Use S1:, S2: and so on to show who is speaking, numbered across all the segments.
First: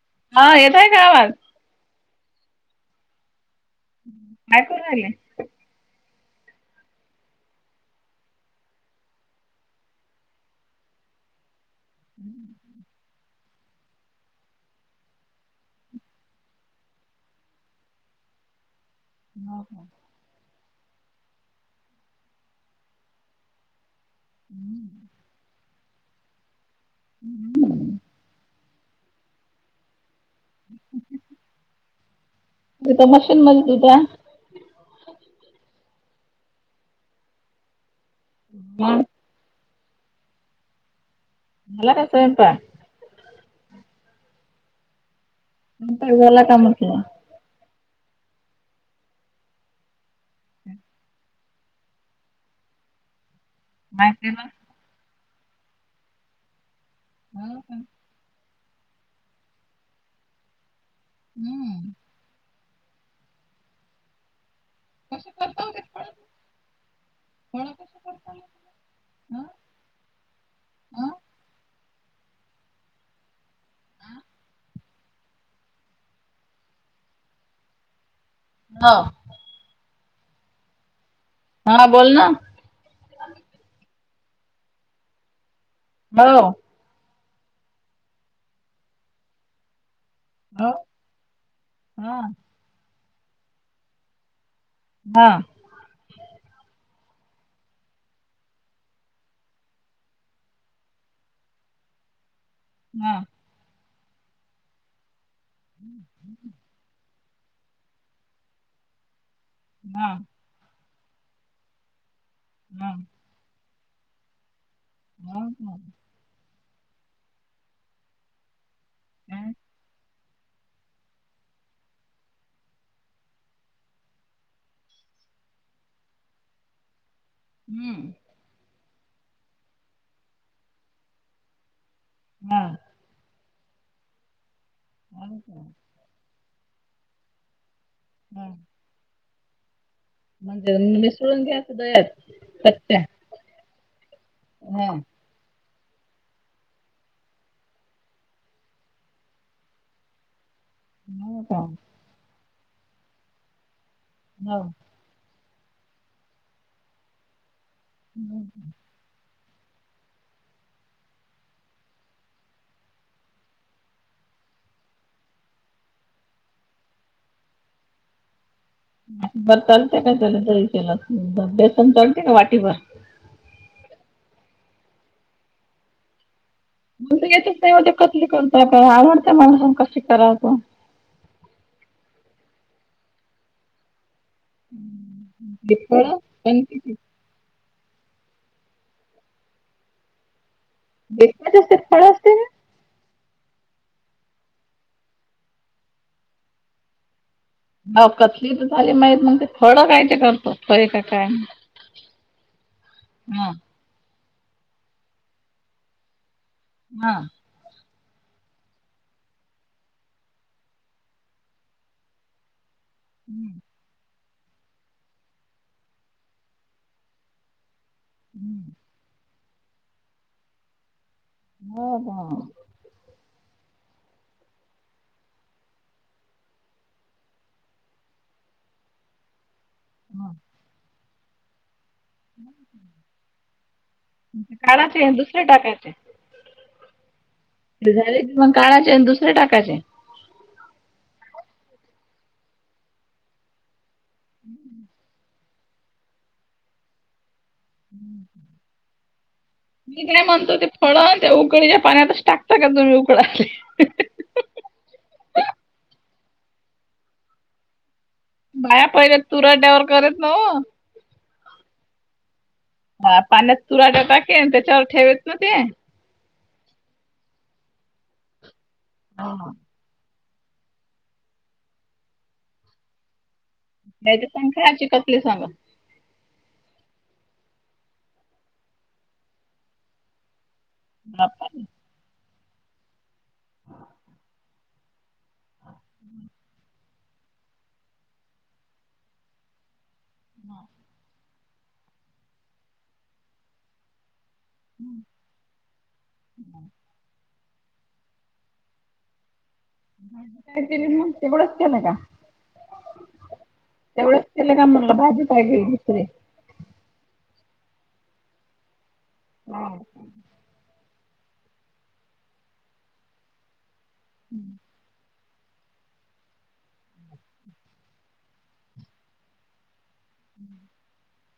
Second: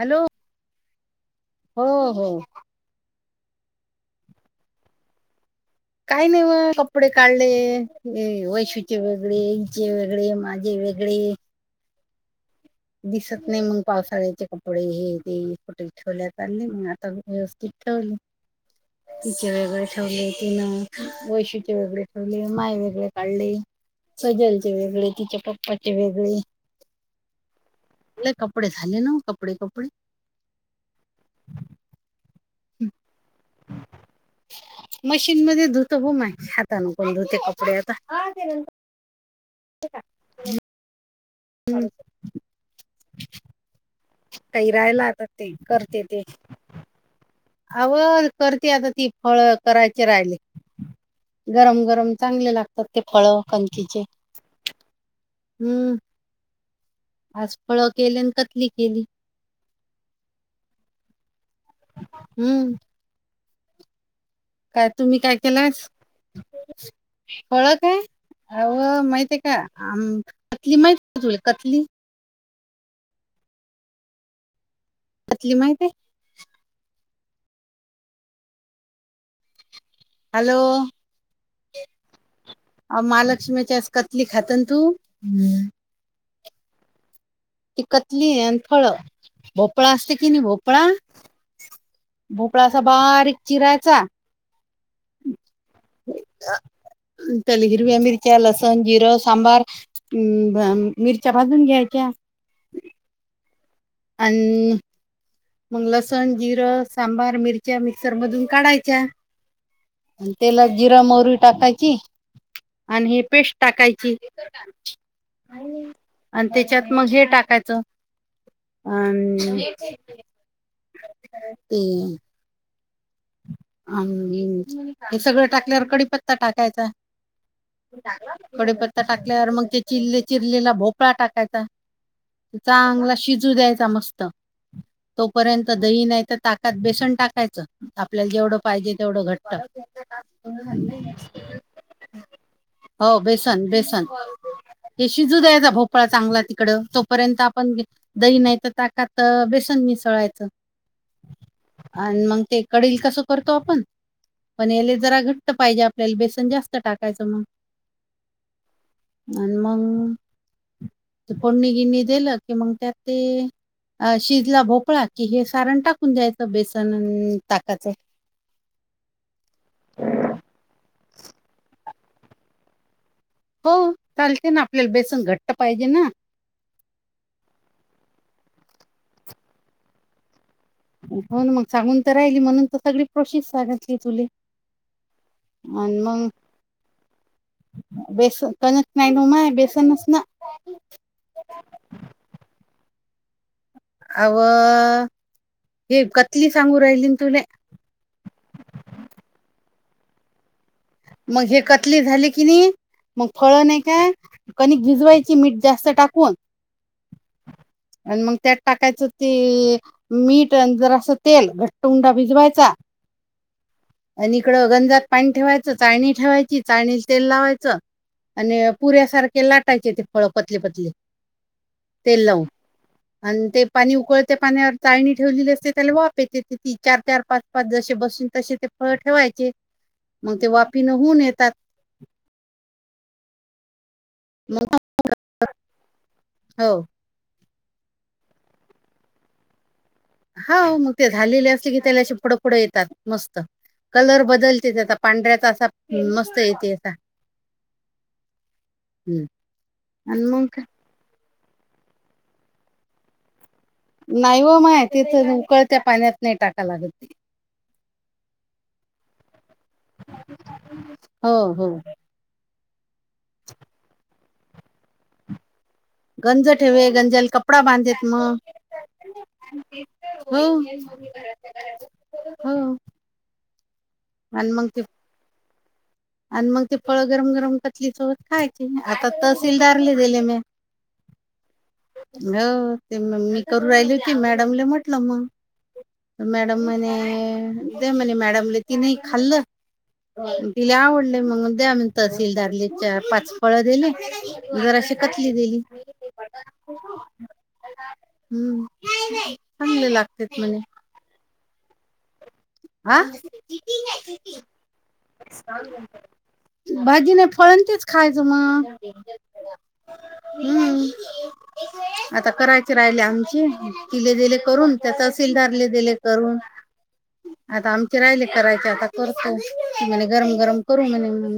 S1: Hello.
S2: हा येतोय का आवाज?
S1: हो हो.
S2: काय करु राहिले?
S1: काय नाही ओ कपडे काढले. वैशूचे वेगळे, यांचे वेगळे, माझे वेगळे.
S2: [inaudible]
S1: दिसत नाही मग पावसाळ्याचे कपडे हे ते कुठे ठेवलेत, काढले मी आता व्यवस्थित ठेवले.
S2: [inaudible]
S1: [unintelligible] ठेवले [unintelligible] वैशूचे वेगळे काढले, माझे वेगळे काढले, सुजलचे वेगळे, तीच्या पप्पा ते वेगळी.
S2: हम्म.
S1: तूले कपडे झाले ना ओ कपडे कपडे.
S2: मी तर मशीनमध्ये धुत्या.
S1: मशीनमध्ये धुतो वो माय, हातांनी कोन धुते कपडे आता.
S2: हं [unintelligible]
S1: ठेऊ का?
S2: झाला का स्वयंपाक?
S1: काही राहिला तर
S2: मोकळ‌ झाला का म्हंटलं?
S1: अहो करते आता ती, फळ करायचे राहिले. गरम गरम चांगले लागतात ते फळ कनकिचे हम्म. आज
S2: हो का
S1: फळ केली आणि कतली केली.
S2: हम्म.
S1: हम्म. काय तुम्ही काय केलास?
S2: फळं
S1: ओळख
S2: कशी
S1: आहे?
S2: करता
S1: अहो माहिती आहे
S2: मग
S1: का? आम कतली माहिती
S2: ह
S1: आहे का तूला कतली?
S2: आ?
S1: कतली माहिती आहे?
S2: हो.
S1: हॅलो.
S2: हा बोल ना.
S1: अ महालक्ष्मीची आस कतली खात ना तू?
S2: मग ओ?
S1: ती कतली आणि फळ भोपळा असते कि नाही,
S2: हा
S1: भोपळा?
S2: हा
S1: भोपळा असा बारीक चिरायचा.
S2: हा.
S1: त्याला हिरव्या मिरच्या, लसन, जिरा सांबार हम्म भा मिरच्या भाजून घ्याच्या.
S2: हा.
S1: आन. मग लसण जिरं सांबार मिरच्या, मिक्सर मधून काढायच्या.
S2: हा
S1: आणि तेलात जिरा म्हवरी टाकायची आणि ही पेस्ट टाकायची.
S2: हा हा.
S1: आणि त्याच्यात मग हे टाकायचं अ
S2: काय
S1: ते अन उम हे सगळं टाकल्यावर कडीपत्ता टाकायचा.
S2: हम्म
S1: कडीप टाकल्यावर मग ते चिरले चिरलेला भोपळा टाकायचा,
S2: हा
S1: चांगला शि जू द्यायचा मस्त,
S2: हो का
S1: तोपर्यंत दही नाही तर ताकात बेसन टाकायच. आपल्याला
S2: हा
S1: जेवढं पाहिजे तेवढं घट्ट.
S2: म्हणजे मिसळून घ्यायचं दह्यात कच्च्या
S1: हो बेसन बेसन.
S2: हा.
S1: हे शिजू द्यायचा भोपळा चांगला तिकडं, तोपर्यंत आपण गीत. दही नाही तर ताकात बेसन मिसळायचं.
S2: हो का?
S1: आणि मग ते कडील कसं करतो आपण?
S2: हो
S1: पणइले. जरा घट्ट पाहिजे आपल्याला, बेसन जास्त टाकायचं मग.
S2: हम्म.
S1: आणि मग कोडणी गिनी दिलं, कि मग त्यात ते. अ शिजला भोपळा कि हे सारण टाकून द्यायचं, बेसन अन ताकच.
S2: बर तलते का त्यारी केला, बेसन तलते का वाटी बर?
S1: हो चालते ना आपल्याला बेसन घट्ट पाहिजे ना.
S2: मला येतंच नाही ओ ती कसली कोण फळं आवडतंय मला पण कसं करायचं?
S1: होन मग सांगून तर राहिली, म्हणून तर सगळी प्रोसेस सांगितली तुले.
S2: ती फळं पण किती?
S1: बेसनणच बनत नई पण नई बेसनच ना?
S2: भेटच असते फळं.
S1: अवं हे कतली सांगू राहिली तुले?
S2: ह कथली तर झाली माहीत मग ते फळं काय ते करतो, फळे काय?
S1: मग हे कतली झाली की नाही, मग
S2: हां
S1: फळ नाही काय, कणीक भिजवायची मीठ जास्त टाकून.
S2: हा.
S1: आणि मग त्यात टाकायचं ते मीठ अन जरास तेल घट्ट उंडा भिजवायचा.
S2: हम्म.
S1: आणि इकडं गंजात पाणी ठेवायचं, चाळणी ठेवायची चाळणी तेल लावायचं आणि पुऱ्यासारखे लाटायचे ते फळ पतले पतले.
S2: हो
S1: तेल
S2: हो
S1: लाऊ. आणि, ते पाणी उकळते पाण्यावर चाळणी ठेवलेली असते त्याला वाफ येते ती चार, चार, पाच, पाच जसे बसून तसे ते फळ ठेवायची. मग, ते वाफी न होऊन येतात. मग
S2: काढाचे दुसरे टाकायचे.
S1: हो
S2: झाले की मग काढाचे आणि दुसरे टाकायचे.
S1: हाव मग, ते झालेले असते की ते अशी पुढं पुढं येतात मस्त. कलर बदलते ते आता पांढऱ्याचा असा मस्त येते आता.
S2: हम्म. मी काय
S1: आणि मग
S2: म्हणतो, ते फळ त्या उकळीच्या पाण्यातच टाकता का तुम्ही उकळाले.
S1: नाही व माय तिथ उकळत पाण्यात नाही टाकाय लागत ते.
S2: बाया पहिल्या तुरड्यावर करत नव्हं
S1: हो. हो.
S2: हा, पाण्यात तूराटा टाके त्याच्यावर ठेवेेत ना ते
S1: गंज ठेवे, गंजाला कपडा बांधेत मग.
S2: हावू ना
S1: हो. हो
S2: त्याची
S1: आणि मग
S2: संख्या
S1: ते
S2: आची कसली सांगा.
S1: आणि मग ती फळं गरम गरम कचली सोबत खायची, आता तहसीलदारला दिेले मी
S2: बापा
S1: हो ते मम्मी करू राहिली होती, मॅडमले म्हटलं मग. मॅडम, म्हणे दया म्हणे मॅडम ला तिने ही खाल्लं. तिला आवडले मग द्या मी तहसीलदारला पाच फळं दिले. जराशी कतली दिली. हम्म. चांगले लागतेत म्हणे,
S2: केली मग तेवढंच केलं का?
S1: हा
S2: तेवढच केलं का म्हणलं भाजी पाहिजे दुसरी.
S1: भाजी नाही फळं तेच खायचं मग,
S2: हम्म.
S1: हम्म. आता करायच राहिले आमची तीले दिले करून. त्या तहसीलदारले दिले करून. आता आमचे राहिले करायचे, आता करतो म्हणे गरम गरम करू म्हणे म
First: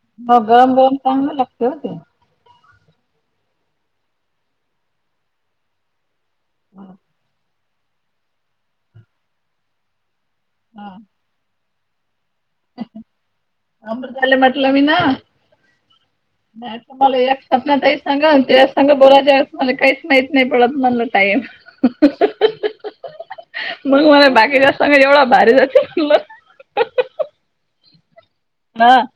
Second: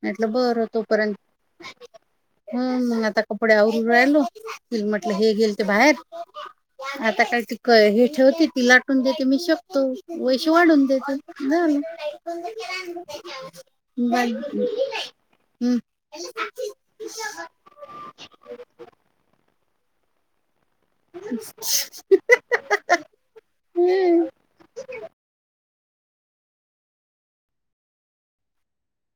S1: मी
S2: हो गरम गरम चांगलं लागतय ओ ते.
S1: हम्म. मग, आता कपडे आवरून राहिलो तिले म्हटलं हे गेलते बाहेर. आता कायते हे ठेवते, ती लाटून देते मी शेकतो. [unintelligible] वाढून
S2: हा
S1: देत झालं
S2: अमृताला
S1: बरं.
S2: म्हटलं मी ना नाही तुम्हाला एक स्वप्ना ताई, सांगा ते सांग बोलायच्या तुम्हाला काही माहीत नाही पडत म्हणलं, टाईम मग मला बाकी जास्त सगळ एवढं भारी जाते म्हटलो. हा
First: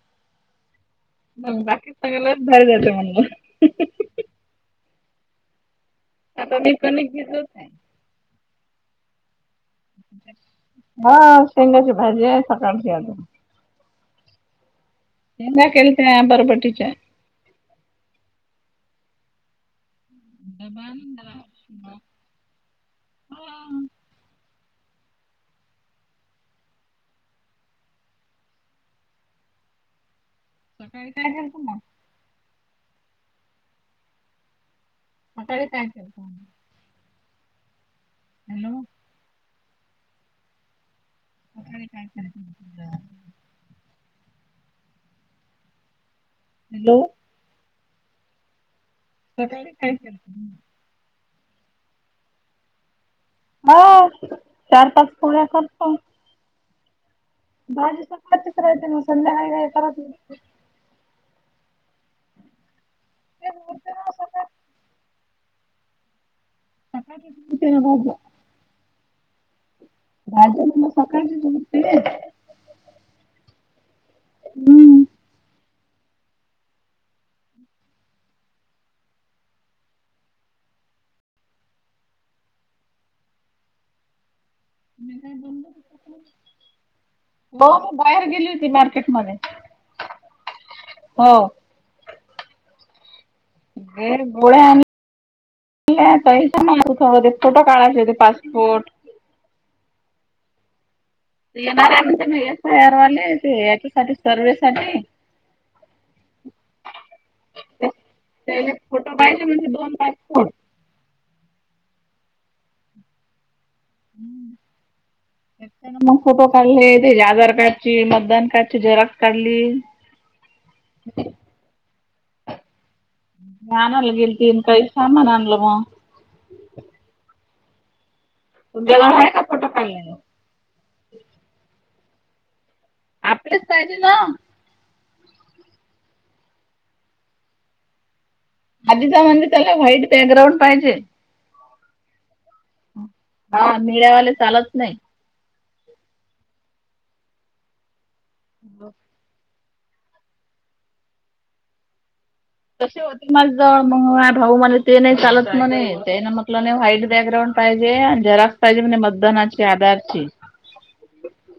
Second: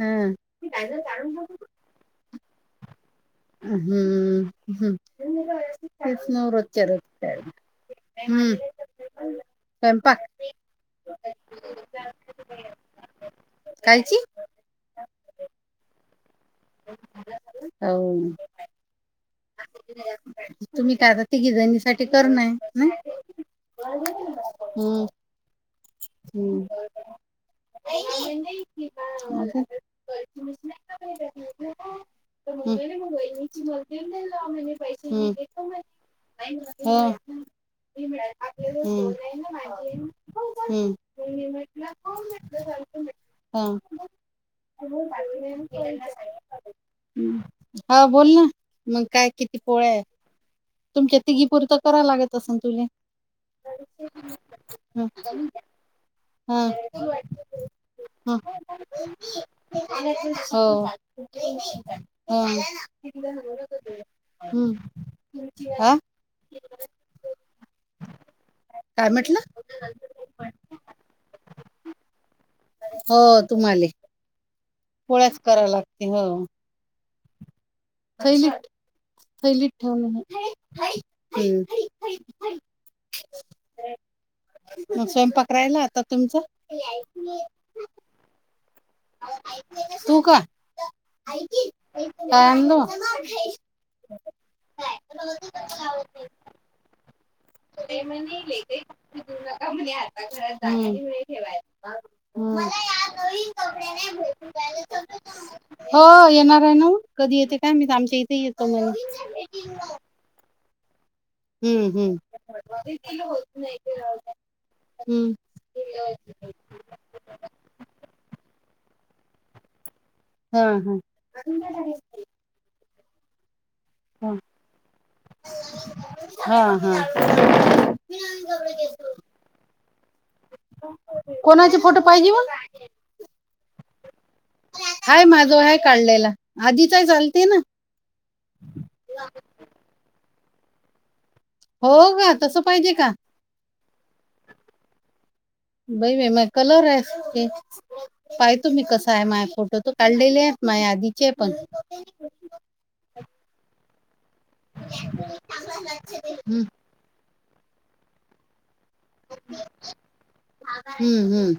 S1: हम्म. काय करू काढून.
S2: मग, बाकी सगळ लय भारी जाते म्हणलं.
S1: हम्म. हम्म. तेच ना
S2: आता मी
S1: रोजच्या
S2: कणिक
S1: रोजच आहे
S2: भिजवत
S1: मग, हम्म. स्वयंपाक
S2: हा, शेंगाची भाजी आहे सकाळची आजून
S1: कायची
S2: शेंगा केलत्या बरबटीच्या.
S1: हो.
S2: डबा
S1: तुम्ही काय
S2: आणून
S1: आता
S2: दिला.
S1: तिघीजनीसाठी कर नाय
S2: हा
S1: हम्म. हम्म.
S2: सकाळी काय झालत मग?
S1: [unintelligible] हम्म.
S2: सकाळीचाय.
S1: हो, हम्म. हम्म. हो.
S2: हॅलो.
S1: हा बोल ना, मंग काय किती पोळ्या येत. तुमच्या तिघीपुर्त करावं लागत असन तुले?
S2: हो. चार पाच पोळ्या करते.
S1: हा.
S2: सकाळचीच राहते मग संध्याकाळी
S1: ह
S2: काय करत नाही.
S1: हो. ह
S2: तेच उरते ना सकाळ
S1: हम्म, आ?
S2: दे बो हम्म हम्म.
S1: काय म्हटलं?
S2: राजूने सकाळी दूध पिले.
S1: हो तुम्हाले.
S2: हम्म
S1: पोळ्याच कराव लागते हो. थैलीत थैलीत ठेवीन, हं.
S2: [inaudible]
S1: मगं
S2: मी काय
S1: स्वयंपाक
S2: बोललो
S1: राहिला, आता तुमचा.
S2: हो मी बाहेर गेली, होती मार्केट.
S1: तू का,
S2: हो.
S1: काय आणलं.
S2: हे गोळ्या आण तहीस मारूत कुठं काढायचे ते पासपोर्ट?
S1: हम्म.
S2: येणारे म्हणते एस आय आर वाले, ते हेच्यासाठी सर्वे साठी.
S1: हो येणार आहे ना, कधी येते काय माहित आमच्या इथे येतो
S2: त्याले
S1: म्हणे
S2: हो
S1: हम्म हम्म.
S2: मग फोटो काढलेत. हेे आधार कार्डची, मतदान कार्डची झेरॉक्स काढली.
S1: हा हा.
S2: काय आणायला
S1: हा.
S2: गेलतरी अन काय सामान आणलं मग?
S1: हा हा.
S2: उदयाला आहे का फोटो काढलेलं?
S1: कोणाचे फोटो पाहिजे म हो?
S2: [unintelligible]
S1: हाय माझं जवळ आहे काढलेला आधीचाय चालतंय ना?
S2: आधीचा म्हणजे त्याला व्हाईट बॅकग्राऊंड पाहिजे.
S1: हो का तसं, पाहिजे कां.
S2: हा निळेवाले चालत नाही.
S1: बई बा म कलर आहे, पाह तुम्ही कस आहे माझ फोटोत. तू काढलेले माझ्या, आधीचे पण.
S2: तसे होत माझ्याजवळ, मग माझा भाऊ म्हणला ते नाही चालत मणे ते ना
S1: हम्म
S2: म्हटलं नाही व्हाईट बॅकग्राउंड. पाहिजे आणि झेराक्स पाहिजे म्हणे मतदानाची आधारची.
S1: हम्म हम्म.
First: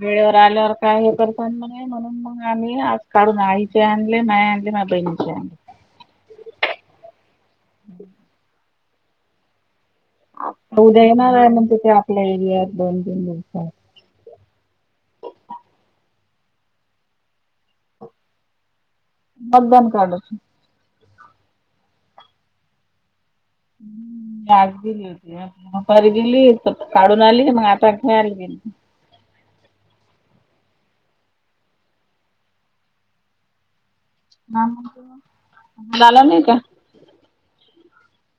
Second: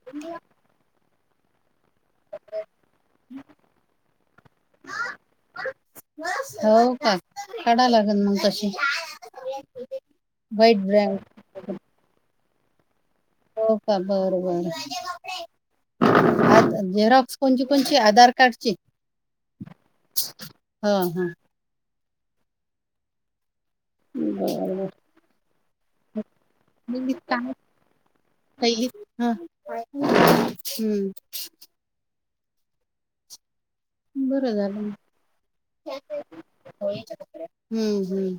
S2: वेळेवर आल्यावर काय हे कर नाही म्हण. मग आ आज काढून आईचे आणले माय आणले, माझ बहिणीचे आणले.
S1: हो का? काढा लागेल मग तशे
S2: उद्या येणार म्हणते ते, आपल्या एरियात दोन तीन दिवसात
S1: हो का बरोबर आ झेरॉक्स कोणची कोणची आधार कार्डची.
S2: मतदान कार्डाची
S1: ह हा.
S2: लाईट गेली होती. दुपारी गेली तर काढून आली, मग आता खेळायला गेली.
S1: पहिली हा हम्म. बरं झालं
S2: झाला नाही का?
S1: हम्म. हम्म.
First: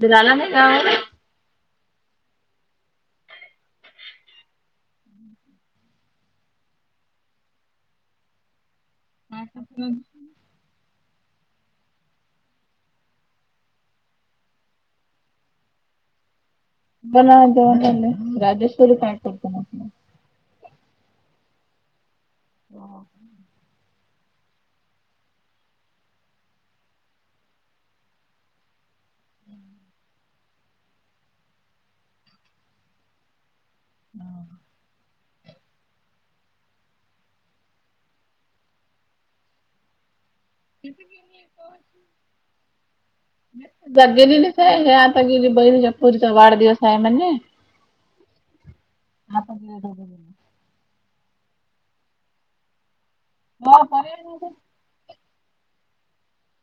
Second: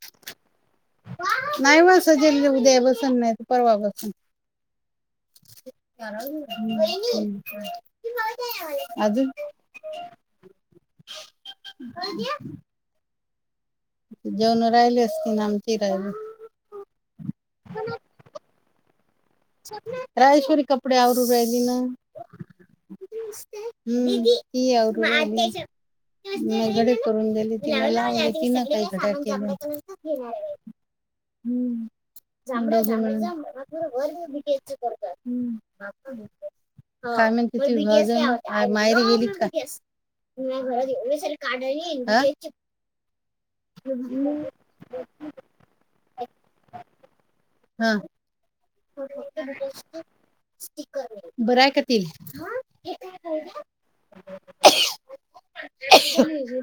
S2: दीर आला नाही गावाला
S1: नाही व सहज आले उद्या बसलं नाही तर परवा बसल. अजून [unintelligible] जेवणं राहिले असतील ना आमचे राहिले.
S2: बनवा जेवण म्हणले राजेश्वरी काय करते मग?
S1: राजेश्वरी, कपडे आवरू राहिली ना हम्म. मी घडी करून दिले, तीन लावल तीन काही हे काय केलं हमं. हंम. काय म्हणती, तुझी भाऊजई आज माहेरी गेलीत काय? हा
S2: कुठे गेली बाई, तिच्या पोरीचा वाढदिवसा आहे म्हणे
S1: हा.
S2: हा पण दोघे जण
S1: बरं हाय तील
S2: हो बरी [unintelligible]
S1: ह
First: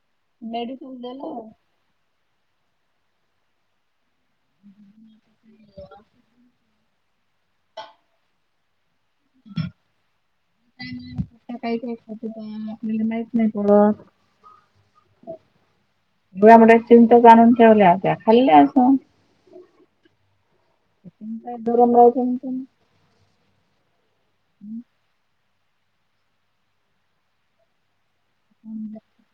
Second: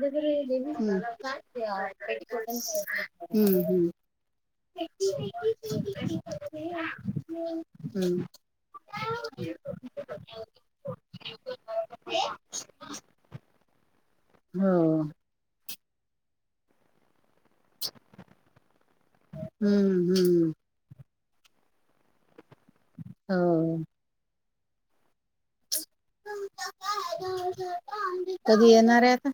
S2: लेडीज दिलं
S1: हम्म. हम्म.
S2: बोला
S1: हम्म.
S2: काही काय करतेत आपलेला माहीत नाही पूरतं
S1: हो
S2: ह बोंबलत चिंच आणून ठेवल्या होत्या खाल्ल्या असणं.
S1: हम्म, हम्म.
S2: तुम्ही काय गरम राहय टेन्शन
S1: हो.
S2: हम्म.
S1: कधी येणार आहे आता.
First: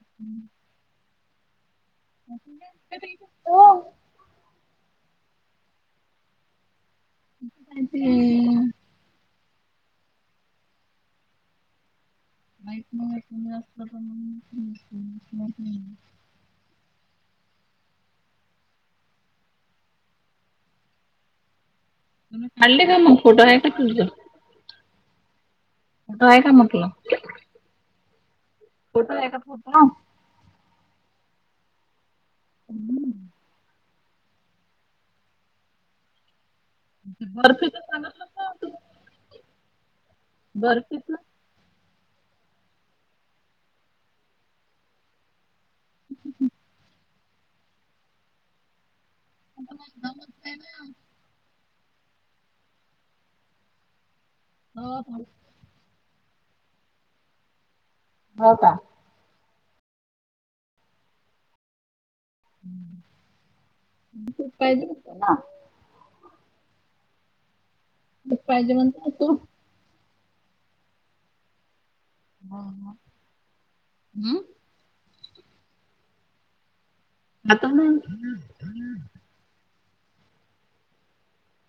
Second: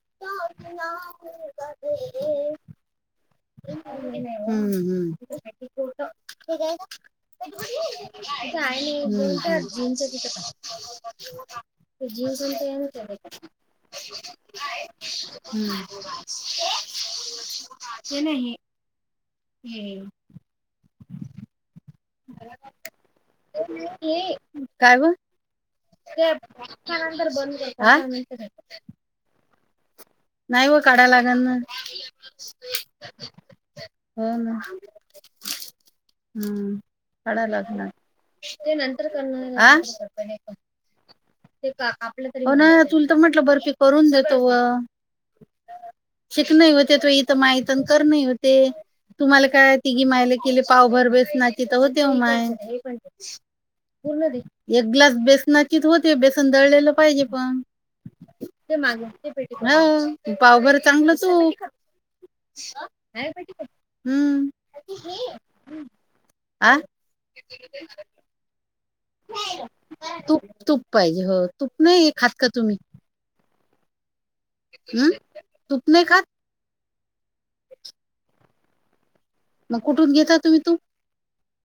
S1: [unintelligible]
S2: [unintelligible]
S1: हम्म. हम्. हम्म. हम्म. तुझी सून काय नाही केलं काय. [inaudible] ते नाही हे
S2: खाल्ले का मग खोट नाही का तुझं.
S1: काय हो?
S2: फोटो आहे का म्हटलं
S1: आ
S2: फोटो आहे काय फोटो.
S1: नाही व काढाय लागल ना, हो ना, हम्म. काडाय
S2: बर्फीच
S1: लागणार
S2: सांगितलं ना तू
S1: ते, नंतर करणार आं..
S2: बर्फीच
S1: ओ नाय अजून तर म्हटलं बर्फी करून देतो व. शिकणे होते तर इथे मै तन करणे होते तुम्हाला काय तिघी मिळाले [unintelligible] केले पावभर बेसनाचे, तव देव माय पूर्ण दे. एक ग्लास
S2: हो
S1: बेसनाचीच होती, बेसन दळलेलं पाहिजे पण ते मग. हं.. पाव बरं चांगलं तुप. हम्.
S2: पाहिजे ना
S1: आं..
S2: पाहिजे म्हण तू तो,
S1: तूप तूप पाहिजे हो तूप नाही खात का तुम्ही,
S2: हम्म
S1: हम.. तूप नाही खात.
S2: आता म्हण.
S1: मग कुठून घेता, तुम्ही तूप.